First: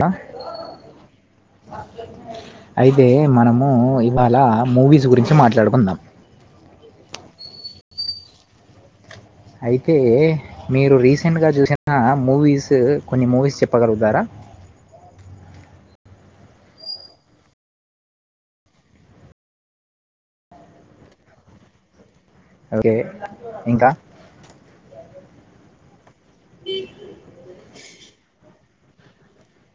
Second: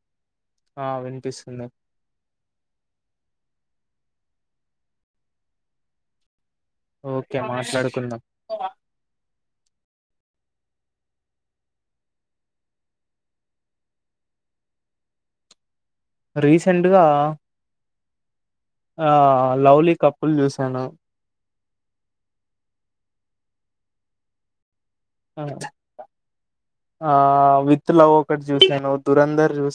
The ఆ వినిపిస్తుంది అయితే మనము ఇవాళ మూవీస్ గురించి మాట్లాడుకుందాం ఓకే మాట్లాడుకుందాం అయితే మీరు రీసెంట్గా చూసిన మూవీస్ కొన్ని మూవీస్ చెప్పగలుగుతారా [inaudible] రీసెంట్గా ఆ లవ్లీ కప్పుల్ చూసాను అలాగే ఇంకా ఆ విత్ లవ్ ఒకటి చూసాను దురంధర్ చూసా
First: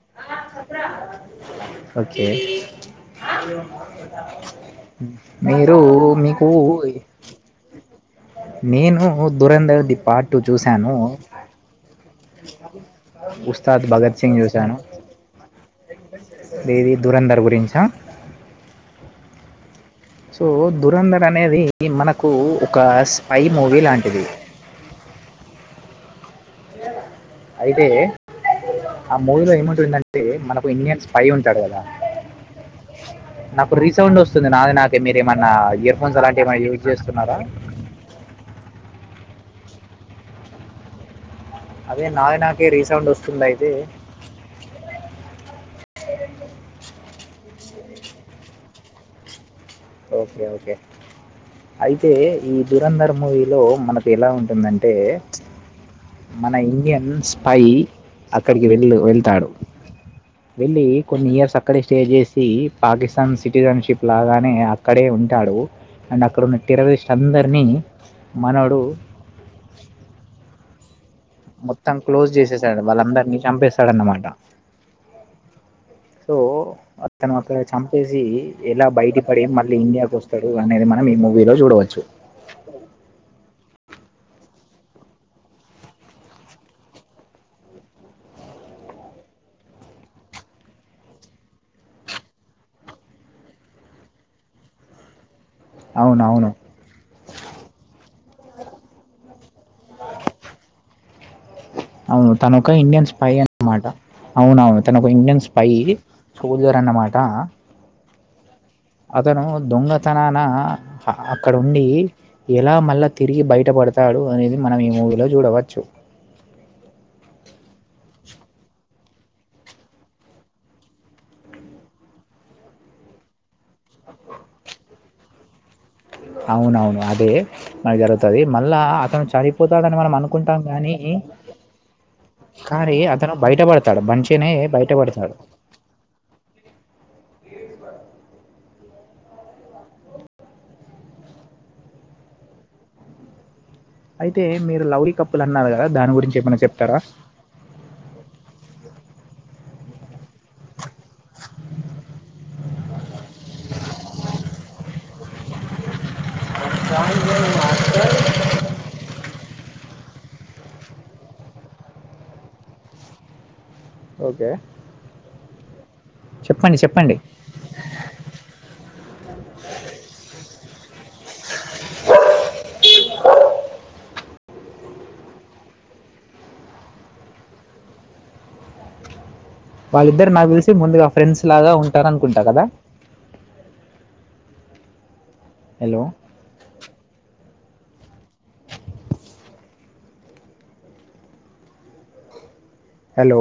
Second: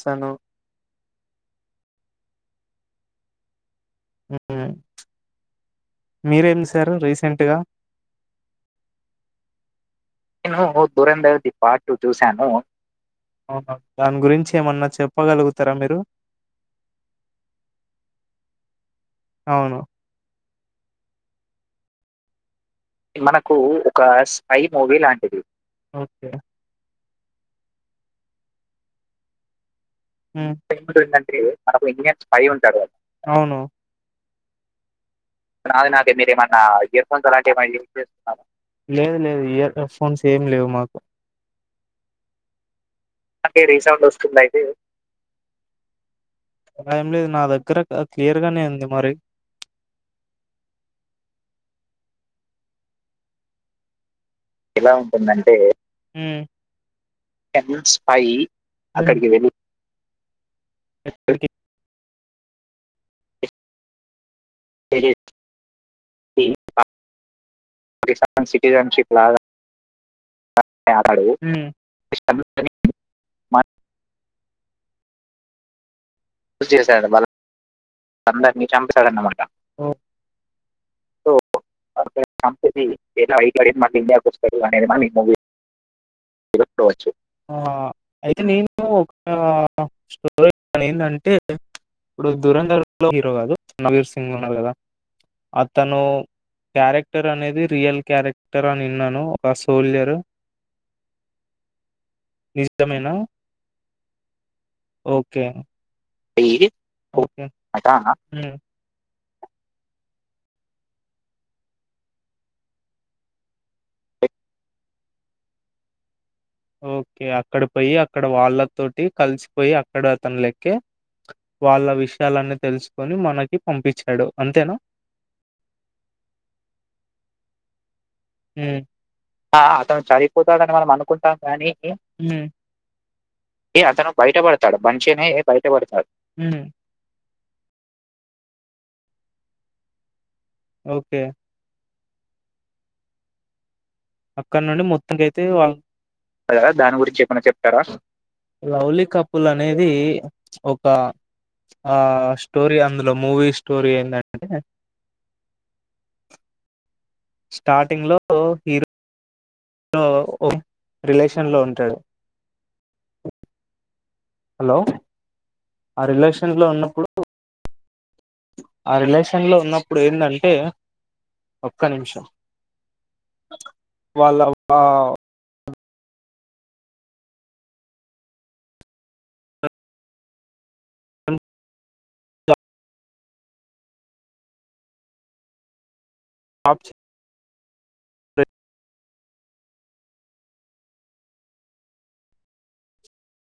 ఓకే ఉమ్, మీరు మీకు మీరేం చూసారు రీసెంట్ గా నేను దురంధ్రది పార్టు ట్వ నేను చూశాను దురంధర్ ది పార్ట్ టూ చూశాను అవునా ఉస్తాద్ భగత్ దాని సింగ్ గురించి చుసాను ఏమన్నా చెప్పగలుగుతారా మీరు ఏది దూరంధర్ గురించా అవును సో దురంధర అనేది మనకు ఒక స్పై మనకు మూవీ ఒక లాంటిది స్పై మూవీ లాంటిది అయితే ఆ మూవలో ఏమంటుందంటే టే ఉమ్, మనకు ఇండియన్స్ పై ఏంటంటే ఉంటాడు కదా మనకు ఇండియన్ స్పై ఉంటాడు కదా, అవును నాకు రీసౌండ్ వస్తుంది నాది నా నాది నాకే మీరు ఏమన్నా ఇయర్ ఫోన్స్ చేస్తున్నారా అలాంటివి ఏమ యూజ చే లేదు లేదు హెడ్ ఫోన్స్ ఏమి లేవు మాకు అదే నాది నాకే రీసె నాకే రిసౌండ్ వస్తుందియైతే ఏం లేదు నా దగ్గర క్లియర్ గానే ఉంది మరి ఓకే ఓకే అయితే ఈ ధురంధర్ మూవీలో మన ఎలా ఎలా ఉంటుందంటే ఉంటుందంటే మన ఇండియన్ స్పై ఎన్స్ పై అక్కడికి వెళ్ళ అక్కడికి వెళ్తాడు వెళ్ళి వెళ్ళలి కొన్ని ఇయర్స్ అక్కడే స్టే చేసి పాకిస్తాన్ సిటిజన్షిప్ లాగానే అక్కడే ఉంటాడు అండ్ అక్కడ ఉన్న టెర్రరిస్ట్ అందరినీ మనడు సే మొత్తం క్లోజ్ చేసేసాడు వాళ్ళందరినీ చంపేసాడన్నమాట సో మోస్ చేశాడు అతను ఒకే చా వచ్చేసి వాళ్ళందరినీ ఎలా చంపేశాడన్నమాట బయటపడి మళ్ళీ ఇండియాకొస్తడు అనేది మనం ఈ మూవీలో జూడవచ్చు లాడి కునే ఆ అయితే నేను ఆ ఒక స్టోరీ ఎందంటే ఇప్పుడు దూరంధర్ మూవీ లో హీరో కాదు నవీర్ సింగ్ ఉన్నారు గదా అతనూ అవునవును క్యారెక్టర్ అనేది రియల్ క్యారెక్టర్ అని విన్నను ఒక స్ సోల్జరు అవును తనొక ఇండియన్ స్పై అన్నమాట అవునవును తనొక ఇండియన్ ఓకే స్పై సోల్జర్ అన్నమాట అహా అతనూ దొంగతనాన అ అ అక్కడుండీ ఎలా మళ్ళ తిరిగి బయటప డతాడు అనేది మనం ఈ మూవీలో జూడవచ్చు ఓకే అక్కడ పోయి అక్కడ వాళ్ళతోటి కలిసిపోయి అక్కడ అతనిలెక్కే వాళ్ళ విషయాలన్నీ తెలుసుకొని మనకి పంపిచ్చాడు అంతేనా అవునవును అదే జరుగుతుంది మళ్ళా ఉమ్, అతను ఆ, చనిపోతాడని అతను మనం చనిపోతాడని మనం అనుకుంటాంగాని ఏ అనుకుంటాం కానీ ఉమ్, అయ్యి అతను ఏ బయటపడతాడు అతను మంచినే బయటపడతాడు. బంచనే బయటపడతాడు బయటపడతాడు. హ్మ్. ఓకే అయితే కదా మీరు లవ్లీ కప్పులు అన్నారు కదా దాని గురించి ఏమైనా దాని చెప్తారా గురించేమైనా చెప్తారా లవ్లీ కపుల్ అనేది ఒక ఆ స్టోరీ అం ఇందులో మూవీష్టోరీ ఎందంటే స్టార్టింగ్ లో హీరో లో ఒ రిలేషన్ లో ఉంటాడు ఓకే హలో! ఆ రిలేషన్ లో చెప్పండి ఉన్నప్పుడూ చెప్పండి ఆ రిలేషన్ లో ఉన్నప్పుడు ఏందంటే వాళ్ళ అమ్మా వాళ్ళిద్దరు నాకు తెలిసి ముందుగా ఫ్రెండ్స్ లాగా ఉంటరనుకుంటరు గదా హెలో ఆప్ చె హలో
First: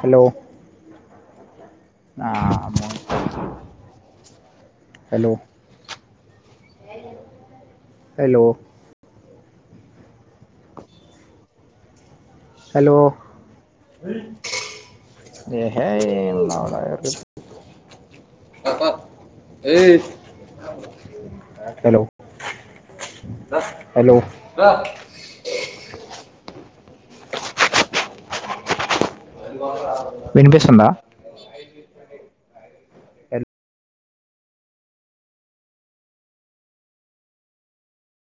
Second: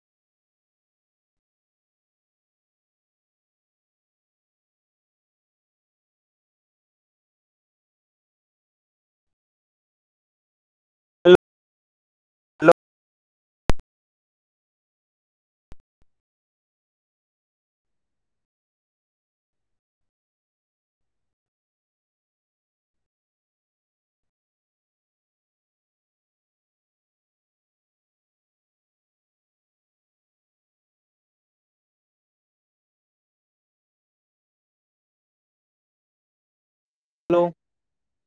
హలో ఆ [unintelligible] హలో హలో హలో ఏహే ఏం లౌడ అ అ ఏయ్ హలో వినిపిస్తుందా లో